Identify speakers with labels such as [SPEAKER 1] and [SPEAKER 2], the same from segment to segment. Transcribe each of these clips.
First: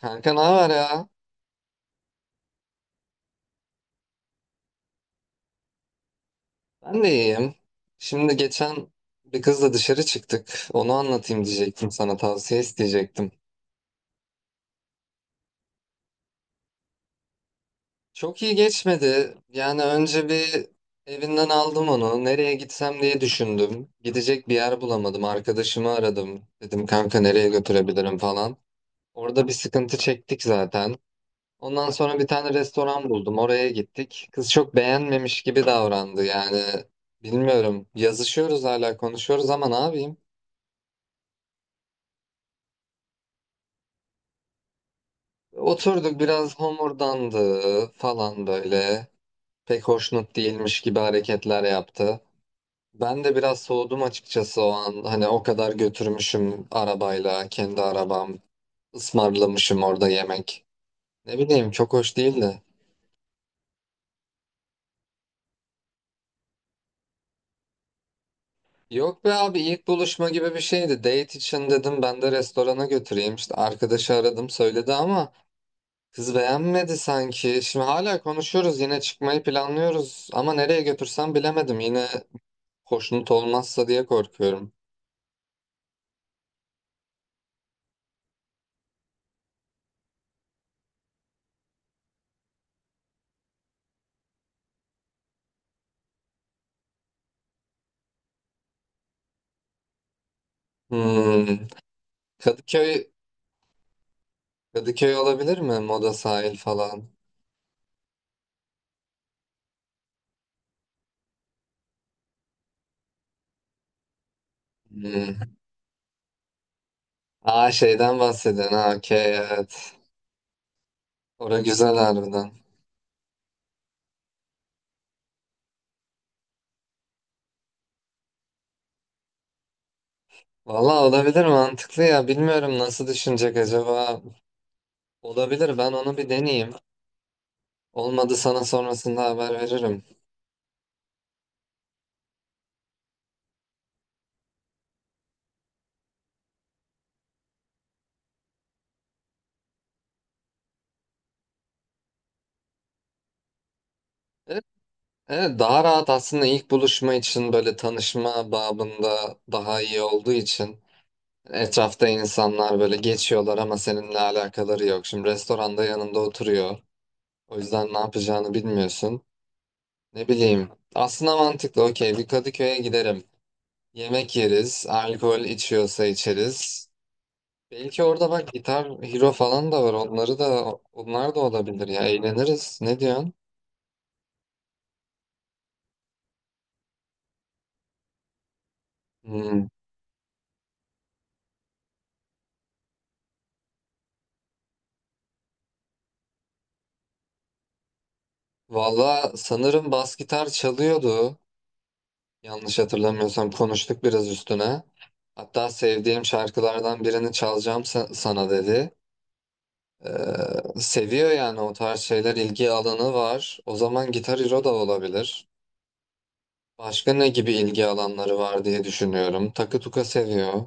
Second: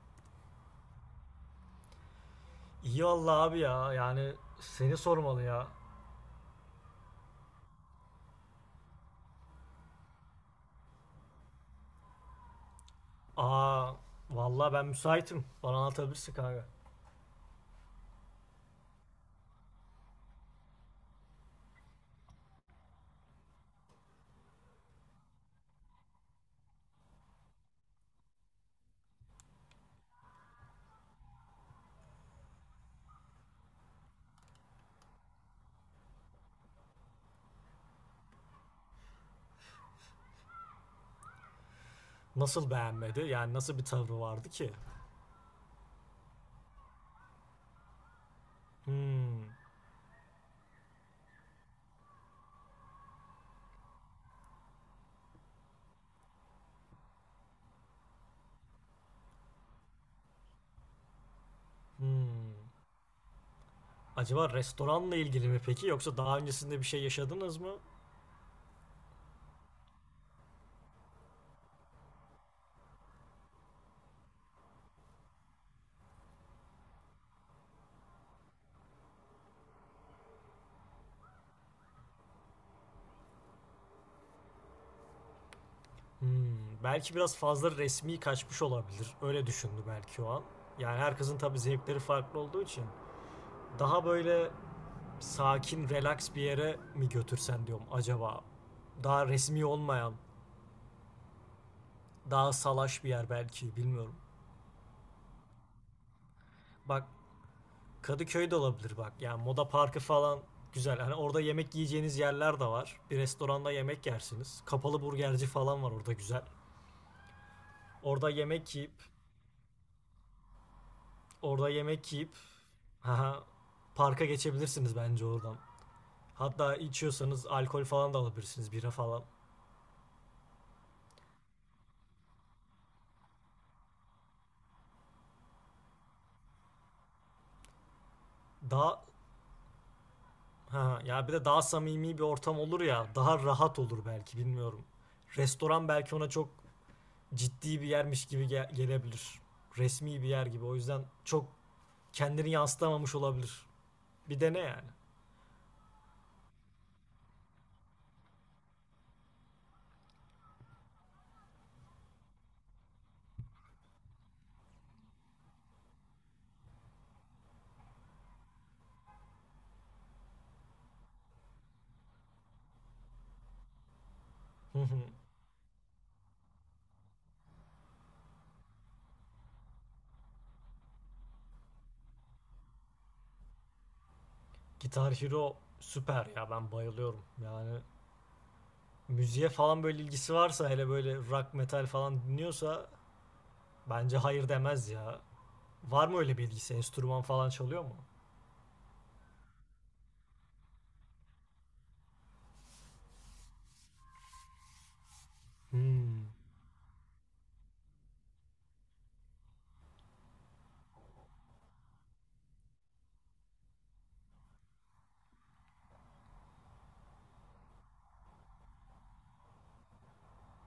[SPEAKER 1] Kanka ne haber ya?
[SPEAKER 2] İyi valla abi ya. Yani seni sormalı ya.
[SPEAKER 1] Ben de iyiyim. Şimdi geçen bir kızla dışarı çıktık. Onu anlatayım diyecektim, sana tavsiye isteyecektim.
[SPEAKER 2] Aa valla ben müsaitim. Bana anlatabilirsin kanka.
[SPEAKER 1] Çok iyi geçmedi. Yani önce bir evinden aldım onu. Nereye gitsem diye düşündüm. Gidecek bir yer bulamadım. Arkadaşımı aradım. Dedim kanka nereye götürebilirim falan. Orada bir sıkıntı çektik zaten. Ondan sonra bir tane restoran buldum. Oraya gittik. Kız çok beğenmemiş gibi davrandı. Yani bilmiyorum. Yazışıyoruz hala, konuşuyoruz ama ne yapayım?
[SPEAKER 2] Nasıl beğenmedi? Yani nasıl bir tavrı vardı ki?
[SPEAKER 1] Oturduk, biraz homurdandı falan böyle.
[SPEAKER 2] Hmm.
[SPEAKER 1] Pek hoşnut değilmiş gibi hareketler yaptı. Ben de biraz soğudum açıkçası o an. Hani o kadar götürmüşüm arabayla, kendi arabam. Ismarlamışım orada yemek. Ne bileyim, çok hoş
[SPEAKER 2] Hmm.
[SPEAKER 1] değildi.
[SPEAKER 2] Acaba restoranla ilgili mi peki yoksa daha öncesinde bir şey yaşadınız mı?
[SPEAKER 1] Yok be abi, ilk buluşma gibi bir şeydi. Date için dedim, ben de restorana götüreyim. İşte arkadaşı aradım, söyledi ama kız beğenmedi sanki. Şimdi hala konuşuyoruz, yine çıkmayı planlıyoruz. Ama nereye götürsem bilemedim yine. Hoşnut olmazsa diye korkuyorum.
[SPEAKER 2] Hmm. Belki biraz fazla resmi kaçmış olabilir. Öyle düşündü belki o an. Yani herkesin tabii zevkleri farklı olduğu için daha böyle sakin, relax bir yere mi götürsen diyorum acaba. Daha resmi olmayan
[SPEAKER 1] Hmm.
[SPEAKER 2] Daha salaş bir
[SPEAKER 1] Kadıköy
[SPEAKER 2] yer belki bilmiyorum.
[SPEAKER 1] Kadıköy olabilir mi? Moda sahil falan.
[SPEAKER 2] Bak Kadıköy de olabilir bak. Yani Moda Parkı falan güzel. Hani orada yemek yiyeceğiniz yerler de var. Bir restoranda yemek yersiniz. Kapalı burgerci
[SPEAKER 1] Hmm.
[SPEAKER 2] falan var orada güzel.
[SPEAKER 1] Aa, şeyden
[SPEAKER 2] Orada yemek
[SPEAKER 1] bahsediyorsun.
[SPEAKER 2] yiyip,
[SPEAKER 1] Ha, okey, evet. Ora
[SPEAKER 2] orada
[SPEAKER 1] güzel
[SPEAKER 2] yemek yiyip
[SPEAKER 1] harbiden.
[SPEAKER 2] haha, parka geçebilirsiniz bence oradan. Hatta içiyorsanız alkol falan da alabilirsiniz, bira falan.
[SPEAKER 1] Valla olabilir, mantıklı ya. Bilmiyorum nasıl düşünecek acaba. Olabilir, ben onu bir deneyeyim. Olmadı, sana
[SPEAKER 2] Daha
[SPEAKER 1] sonrasında haber veririm.
[SPEAKER 2] ha ya, bir de daha samimi bir ortam olur ya, daha rahat olur belki bilmiyorum. Restoran belki ona çok ciddi bir yermiş gibi gelebilir. Resmi bir yer gibi. O yüzden çok kendini yansıtamamış olabilir. Bir dene
[SPEAKER 1] Evet,
[SPEAKER 2] yani.
[SPEAKER 1] evet, daha rahat aslında ilk buluşma için, böyle tanışma babında daha iyi olduğu için. Etrafta insanlar böyle geçiyorlar ama seninle alakaları yok. Şimdi restoranda yanında oturuyor. O yüzden ne yapacağını bilmiyorsun. Ne bileyim. Aslında mantıklı. Okey, bir Kadıköy'e giderim. Yemek yeriz. Alkol içiyorsa içeriz. Belki orada bak, gitar, hero falan da var. Onları da, onlar da olabilir ya. Eğleniriz. Ne diyorsun?
[SPEAKER 2] Guitar Hero süper ya ben bayılıyorum. Yani müziğe
[SPEAKER 1] Hmm.
[SPEAKER 2] falan böyle ilgisi varsa hele böyle rock metal falan dinliyorsa bence hayır demez ya. Var mı öyle bir ilgisi? Enstrüman falan çalıyor mu?
[SPEAKER 1] Valla sanırım bas gitar çalıyordu. Yanlış hatırlamıyorsam konuştuk biraz üstüne. Hatta sevdiğim
[SPEAKER 2] Hmm.
[SPEAKER 1] şarkılardan birini çalacağım sana dedi. Ee, seviyor yani, o tarz şeyler ilgi alanı var. O zaman Gitar Hero da olabilir. Başka ne gibi ilgi alanları var diye düşünüyorum. Takı tuka seviyor.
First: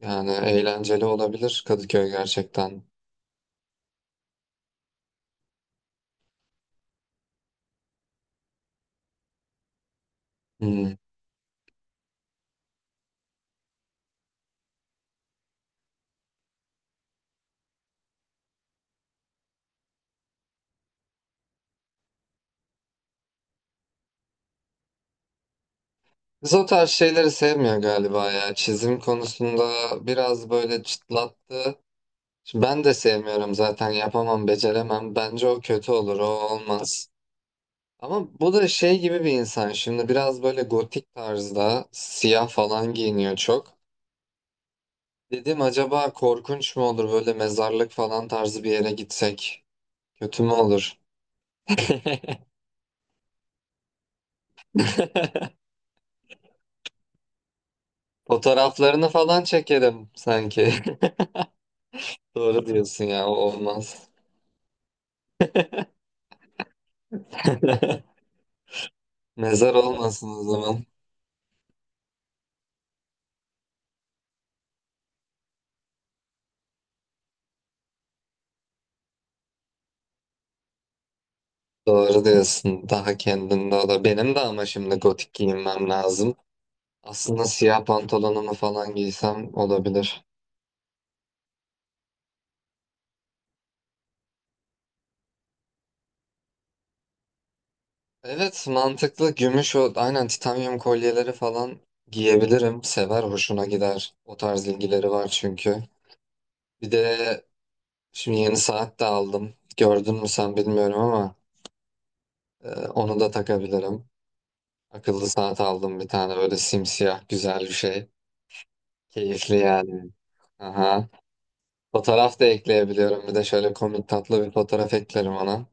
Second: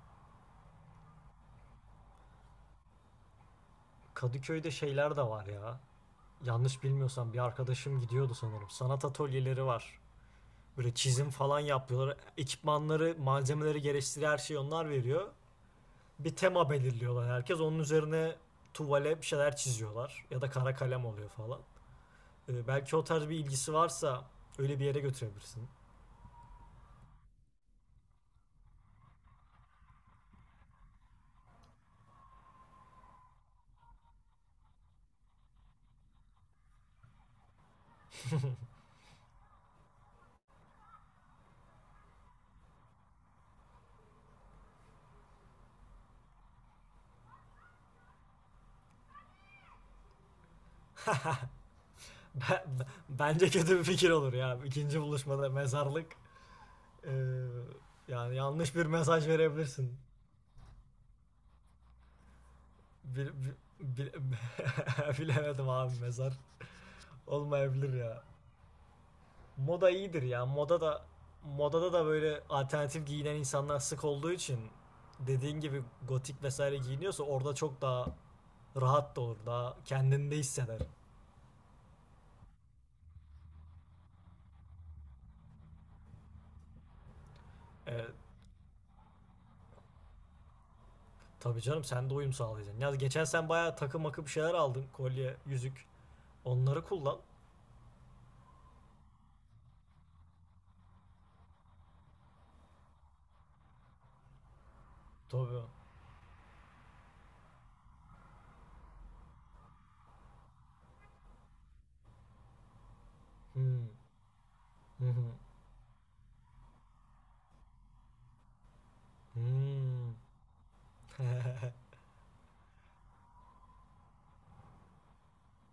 [SPEAKER 1] Yani eğlenceli olabilir Kadıköy gerçekten.
[SPEAKER 2] Kadıköy'de şeyler de var ya. Yanlış bilmiyorsam bir arkadaşım gidiyordu sanırım. Sanat atölyeleri var.
[SPEAKER 1] Hmm.
[SPEAKER 2] Böyle çizim falan yapıyorlar. Ekipmanları, malzemeleri gerektiği her şeyi onlar veriyor. Bir tema belirliyorlar herkes. Onun üzerine tuvale bir şeyler çiziyorlar. Ya da kara kalem oluyor falan. Belki o tarz bir ilgisi varsa öyle bir yere götürebilirsin.
[SPEAKER 1] Biz o tarz şeyleri sevmiyor galiba ya. Çizim konusunda biraz böyle çıtlattı. Ben de sevmiyorum zaten, yapamam, beceremem. Bence o kötü olur, o olmaz. Ama bu da şey gibi bir insan, şimdi biraz böyle gotik tarzda siyah falan giyiniyor çok. Dedim acaba korkunç mu olur böyle mezarlık falan tarzı bir yere gitsek? Kötü mü olur?
[SPEAKER 2] Bence kötü bir fikir olur ya. İkinci buluşmada mezarlık. Ee, yani yanlış bir
[SPEAKER 1] Fotoğraflarını
[SPEAKER 2] mesaj
[SPEAKER 1] falan
[SPEAKER 2] verebilirsin.
[SPEAKER 1] çekerim sanki. Doğru diyorsun ya, o
[SPEAKER 2] Bil- bil-
[SPEAKER 1] olmaz.
[SPEAKER 2] bil- bilemedim abi mezar. Olmayabilir ya.
[SPEAKER 1] Mezar
[SPEAKER 2] Moda iyidir
[SPEAKER 1] olmasın o
[SPEAKER 2] ya.
[SPEAKER 1] zaman.
[SPEAKER 2] Modada da böyle alternatif giyinen insanlar sık olduğu için dediğin gibi gotik vesaire giyiniyorsa orada çok daha rahat da olur. Daha kendinde hisseder.
[SPEAKER 1] Doğru diyorsun, daha kendinde o da. Benim de ama şimdi gotik giyinmem lazım. Aslında siyah
[SPEAKER 2] E,
[SPEAKER 1] pantolonumu falan giysem olabilir.
[SPEAKER 2] tabii canım sen de uyum sağlayacaksın. Ya geçen sen bayağı takı makı bir şeyler aldın. Kolye, yüzük. Onları kullan.
[SPEAKER 1] Evet, mantıklı. Gümüş o, aynen, titanyum kolyeleri falan giyebilirim. Sever, hoşuna gider. O tarz ilgileri var
[SPEAKER 2] Tabii.
[SPEAKER 1] çünkü. Bir de şimdi yeni saat de aldım. Gördün mü sen bilmiyorum ama onu da
[SPEAKER 2] Hmm.
[SPEAKER 1] takabilirim.
[SPEAKER 2] Hı
[SPEAKER 1] Akıllı
[SPEAKER 2] hı.
[SPEAKER 1] saat aldım bir tane, böyle simsiyah güzel bir şey. Keyifli yani.
[SPEAKER 2] Hmm.
[SPEAKER 1] Aha. Fotoğraf da ekleyebiliyorum. Bir de şöyle komik tatlı bir fotoğraf eklerim ona.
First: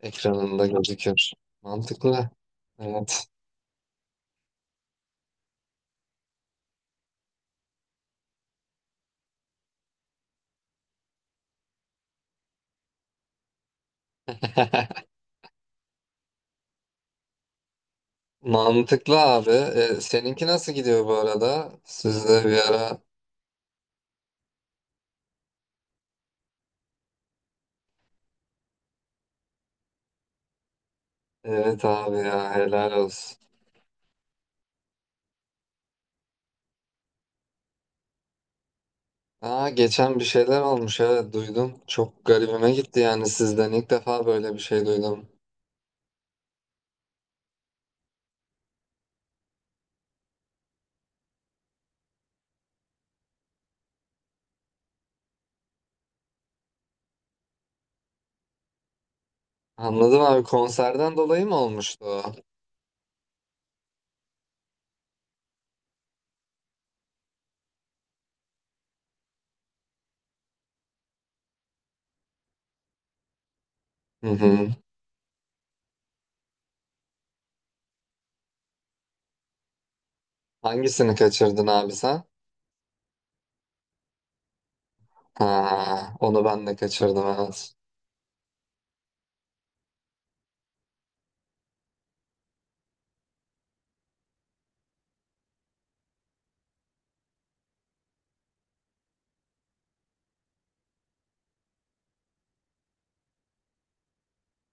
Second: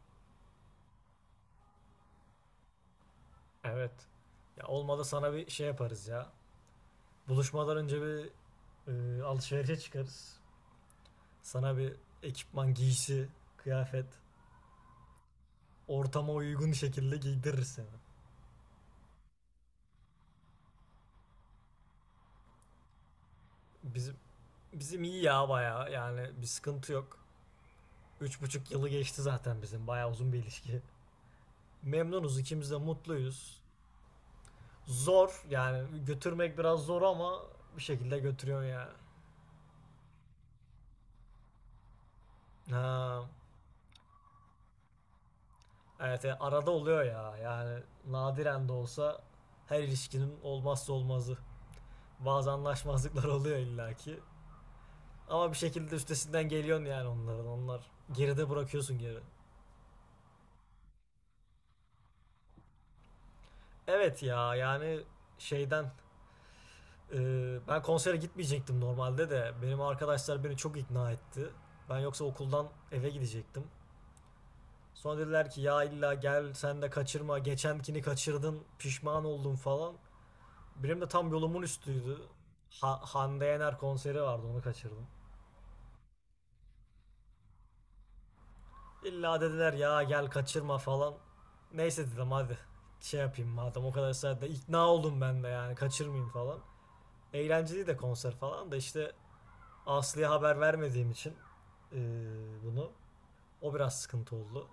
[SPEAKER 1] Ekranında gözükür. Mantıklı. Evet.
[SPEAKER 2] Evet. Ya olmadı sana bir şey yaparız ya. Buluşmadan önce bir alışverişe çıkarız. Sana bir ekipman, giysi, kıyafet, ortama uygun şekilde giydiririz seni.
[SPEAKER 1] Mantıklı abi. E, seninki nasıl gidiyor bu arada? Sizde bir ara.
[SPEAKER 2] Bizim bizim iyi ya bayağı yani bir sıkıntı yok. 3,5 yılı geçti zaten bizim bayağı uzun bir ilişki.
[SPEAKER 1] Evet abi
[SPEAKER 2] Memnunuz
[SPEAKER 1] ya,
[SPEAKER 2] ikimiz de
[SPEAKER 1] helal olsun.
[SPEAKER 2] mutluyuz. Zor yani götürmek biraz zor ama bir şekilde götürüyor ya.
[SPEAKER 1] Aa, geçen bir şeyler olmuş, evet, duydum. Çok garibime gitti
[SPEAKER 2] Ha,
[SPEAKER 1] yani, sizden ilk defa böyle bir şey duydum.
[SPEAKER 2] evet yani arada oluyor ya yani nadiren de olsa her ilişkinin olmazsa olmazı. Bazı anlaşmazlıklar oluyor illaki. Ama bir şekilde üstesinden geliyorsun yani onların. Onlar geride bırakıyorsun geri.
[SPEAKER 1] Anladım abi, konserden dolayı mı olmuştu o?
[SPEAKER 2] Evet ya yani şeyden e, ben konsere gitmeyecektim normalde de benim arkadaşlar beni çok ikna etti. Ben yoksa okuldan eve gidecektim.
[SPEAKER 1] Hı hı.
[SPEAKER 2] Sonra dediler ki ya illa gel sen de kaçırma geçenkini kaçırdın pişman oldun falan. Benim de
[SPEAKER 1] Hangisini
[SPEAKER 2] tam yolumun
[SPEAKER 1] kaçırdın abi
[SPEAKER 2] üstüydü.
[SPEAKER 1] sen?
[SPEAKER 2] Hande Yener konseri vardı onu kaçırdım.
[SPEAKER 1] Ha, onu ben de kaçırdım, evet.
[SPEAKER 2] İlla dediler ya gel kaçırma falan. Neyse dedim hadi şey yapayım madem o kadar saatte ikna oldum ben de yani kaçırmayayım falan. Eğlenceli de konser falan da işte Aslı'ya haber vermediğim için eee, bunu o biraz sıkıntı oldu.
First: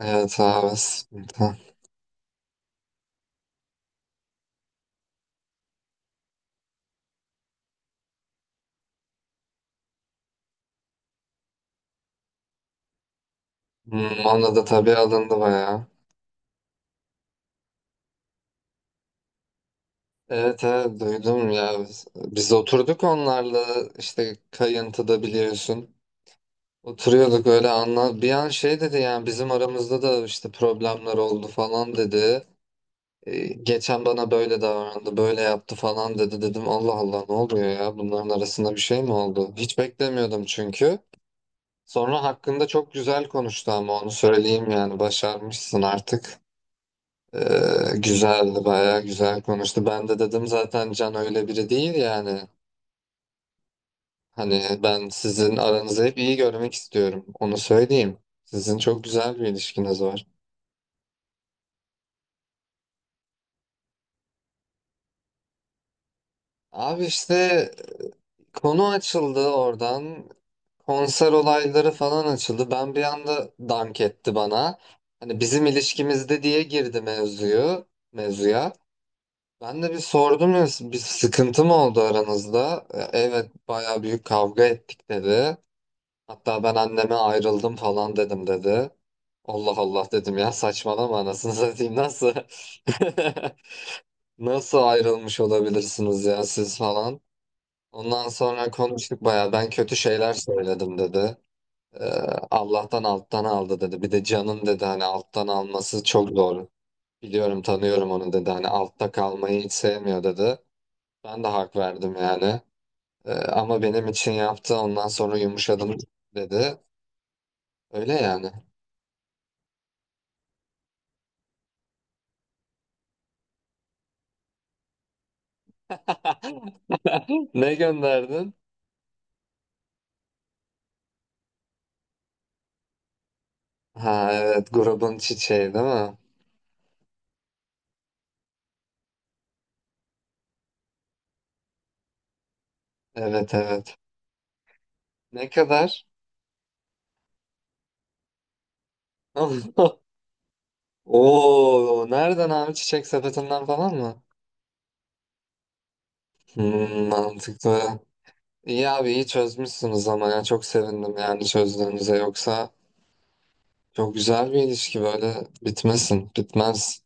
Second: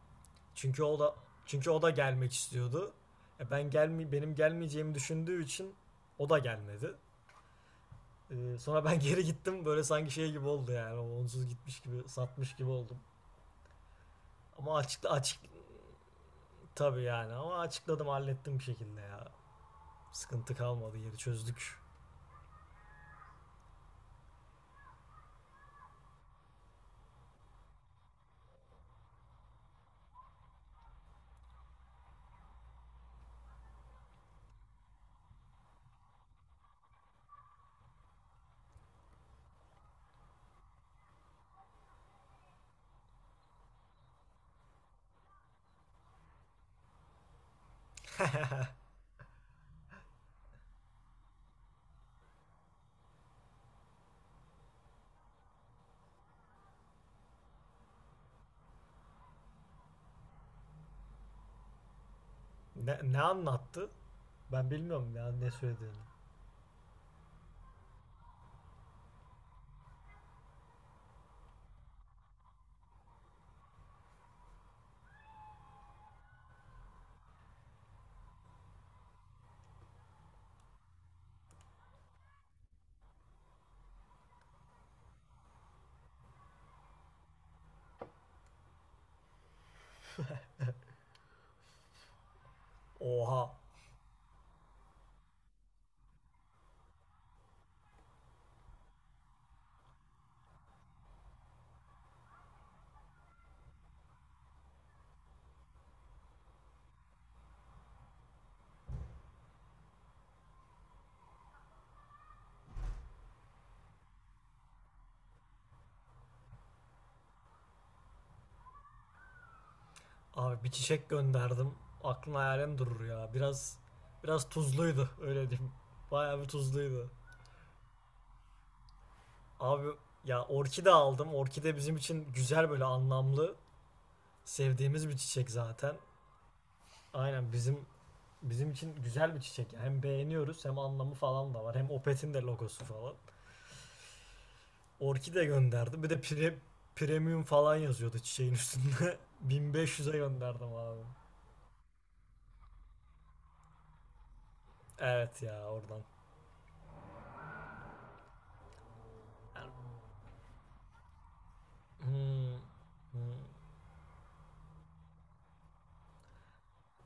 [SPEAKER 1] Evet abi.
[SPEAKER 2] Çünkü o da
[SPEAKER 1] Sıkıntı.
[SPEAKER 2] çünkü o da gelmek istiyordu. Benim gelmeyeceğimi düşündüğü için o da gelmedi. Sonra ben geri gittim böyle sanki şey gibi oldu yani onsuz gitmiş gibi satmış gibi oldum.
[SPEAKER 1] Hmm, ona da
[SPEAKER 2] Ama
[SPEAKER 1] tabii
[SPEAKER 2] açık,
[SPEAKER 1] alındı
[SPEAKER 2] açık
[SPEAKER 1] bayağı.
[SPEAKER 2] Tabii yani ama açıkladım hallettim bir şekilde ya. Sıkıntı
[SPEAKER 1] Evet,
[SPEAKER 2] kalmadı
[SPEAKER 1] evet,
[SPEAKER 2] yeri
[SPEAKER 1] duydum
[SPEAKER 2] çözdük.
[SPEAKER 1] ya. Biz oturduk onlarla işte kayıntıda, biliyorsun. Oturuyorduk öyle, anla. Bir an şey dedi yani, bizim aramızda da işte problemler oldu falan dedi. Geçen bana böyle davrandı, böyle yaptı falan dedi. Dedim Allah Allah, ne oluyor ya? Bunların arasında bir şey mi oldu? Hiç beklemiyordum çünkü. Sonra hakkında çok güzel konuştu, ama onu söyleyeyim yani, başarmışsın artık. Ee, güzeldi, bayağı güzel konuştu. Ben de dedim zaten Can öyle biri değil yani. Hani ben sizin aranızı hep iyi görmek istiyorum. Onu söyleyeyim. Sizin çok güzel bir ilişkiniz var.
[SPEAKER 2] Ne anlattı? Ben bilmiyorum ya ne söylediğini.
[SPEAKER 1] Abi işte konu açıldı oradan. Konser olayları falan açıldı. Ben, bir anda dank etti bana. Hani bizim ilişkimizde diye girdi mevzuya. Ben de bir sordum ya, bir sıkıntı mı oldu aranızda? Evet bayağı büyük kavga ettik dedi. Hatta ben anneme ayrıldım falan dedim dedi. Allah Allah dedim ya, saçmalama anasını satayım, nasıl?
[SPEAKER 2] Oha.
[SPEAKER 1] Nasıl ayrılmış olabilirsiniz ya siz falan. Ondan sonra konuştuk, baya ben kötü şeyler söyledim dedi. Ee, Allah'tan alttan aldı dedi. Bir de canın dedi, hani alttan alması çok zor. Biliyorum, tanıyorum onu dedi, hani altta kalmayı hiç sevmiyor dedi. Ben de hak verdim yani. Ama benim için yaptı, ondan sonra yumuşadım dedi. Öyle yani.
[SPEAKER 2] Abi bir çiçek gönderdim. Aklın hayalin durur ya. Biraz tuzluydu öyle diyeyim. Bayağı bir tuzluydu.
[SPEAKER 1] Ne gönderdin?
[SPEAKER 2] Abi ya orkide aldım. Orkide bizim için güzel böyle anlamlı
[SPEAKER 1] Ha evet,
[SPEAKER 2] sevdiğimiz bir
[SPEAKER 1] grubun
[SPEAKER 2] çiçek
[SPEAKER 1] çiçeği değil
[SPEAKER 2] zaten.
[SPEAKER 1] mi?
[SPEAKER 2] Aynen bizim için güzel bir çiçek. Yani hem beğeniyoruz hem anlamı falan da var. Hem Opet'in de logosu falan.
[SPEAKER 1] Evet, evet.
[SPEAKER 2] Orkide
[SPEAKER 1] Ne
[SPEAKER 2] gönderdim.
[SPEAKER 1] kadar?
[SPEAKER 2] Bir de premium falan yazıyordu çiçeğin üstünde. 1500'e gönderdim abi.
[SPEAKER 1] Oo, nereden abi, çiçek sepetinden falan mı?
[SPEAKER 2] Evet ya oradan.
[SPEAKER 1] Hmm, mantıklı. İyi abi, iyi
[SPEAKER 2] Yani,
[SPEAKER 1] çözmüşsünüz ama, ya çok sevindim yani çözdüğünüze,
[SPEAKER 2] hmm,
[SPEAKER 1] yoksa
[SPEAKER 2] hmm.
[SPEAKER 1] çok güzel bir ilişki, böyle bitmesin, bitmez.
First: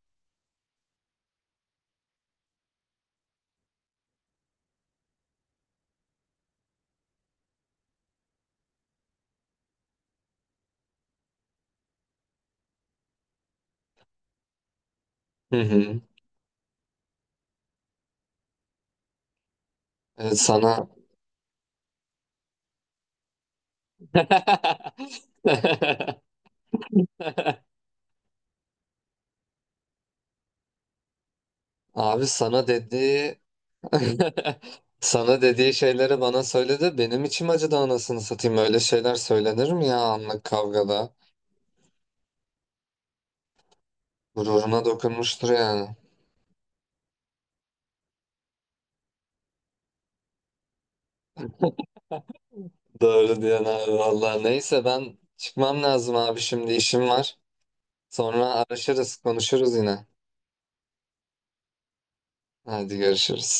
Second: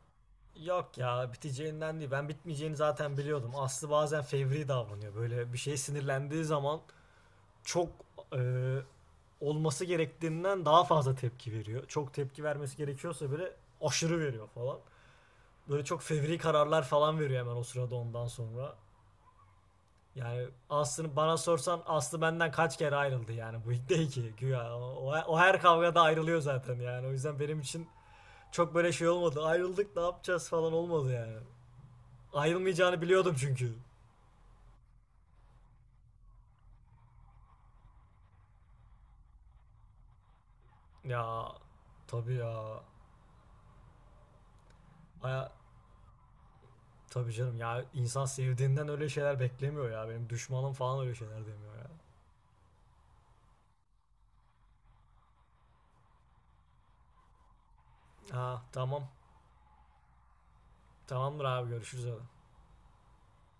[SPEAKER 2] Yok ya biteceğinden değil. Ben bitmeyeceğini zaten biliyordum. Aslı bazen fevri davranıyor. Böyle bir şey sinirlendiği zaman çok e, olması gerektiğinden daha fazla tepki veriyor. Çok tepki vermesi gerekiyorsa böyle aşırı veriyor falan.
[SPEAKER 1] Hı
[SPEAKER 2] Böyle
[SPEAKER 1] hı.
[SPEAKER 2] çok fevri kararlar falan veriyor hemen o sırada ondan sonra.
[SPEAKER 1] Evet
[SPEAKER 2] Yani Aslı'nı bana sorsan Aslı benden kaç kere ayrıldı yani bu ilk değil ki güya. O her kavgada ayrılıyor zaten yani. O yüzden benim için çok böyle şey olmadı. Ayrıldık ne yapacağız falan olmadı yani.
[SPEAKER 1] abi sana
[SPEAKER 2] Ayrılmayacağını biliyordum
[SPEAKER 1] dediği
[SPEAKER 2] çünkü.
[SPEAKER 1] Sana dediği şeyleri bana söyledi. Benim içim acıdı anasını satayım. Öyle şeyler söylenir mi ya, anlık kavgada?
[SPEAKER 2] Ya tabii ya.
[SPEAKER 1] Gururuna dokunmuştur
[SPEAKER 2] Baya
[SPEAKER 1] yani.
[SPEAKER 2] tabii canım ya insan sevdiğinden öyle şeyler beklemiyor ya. Benim düşmanım falan öyle şeyler demiyor ya.
[SPEAKER 1] Doğru diyorsun abi valla. Neyse ben çıkmam lazım abi, şimdi işim var. Sonra
[SPEAKER 2] Ha tamam.
[SPEAKER 1] araşırız konuşuruz yine.
[SPEAKER 2] Tamamdır abi görüşürüz hadi.
[SPEAKER 1] Hadi görüşürüz.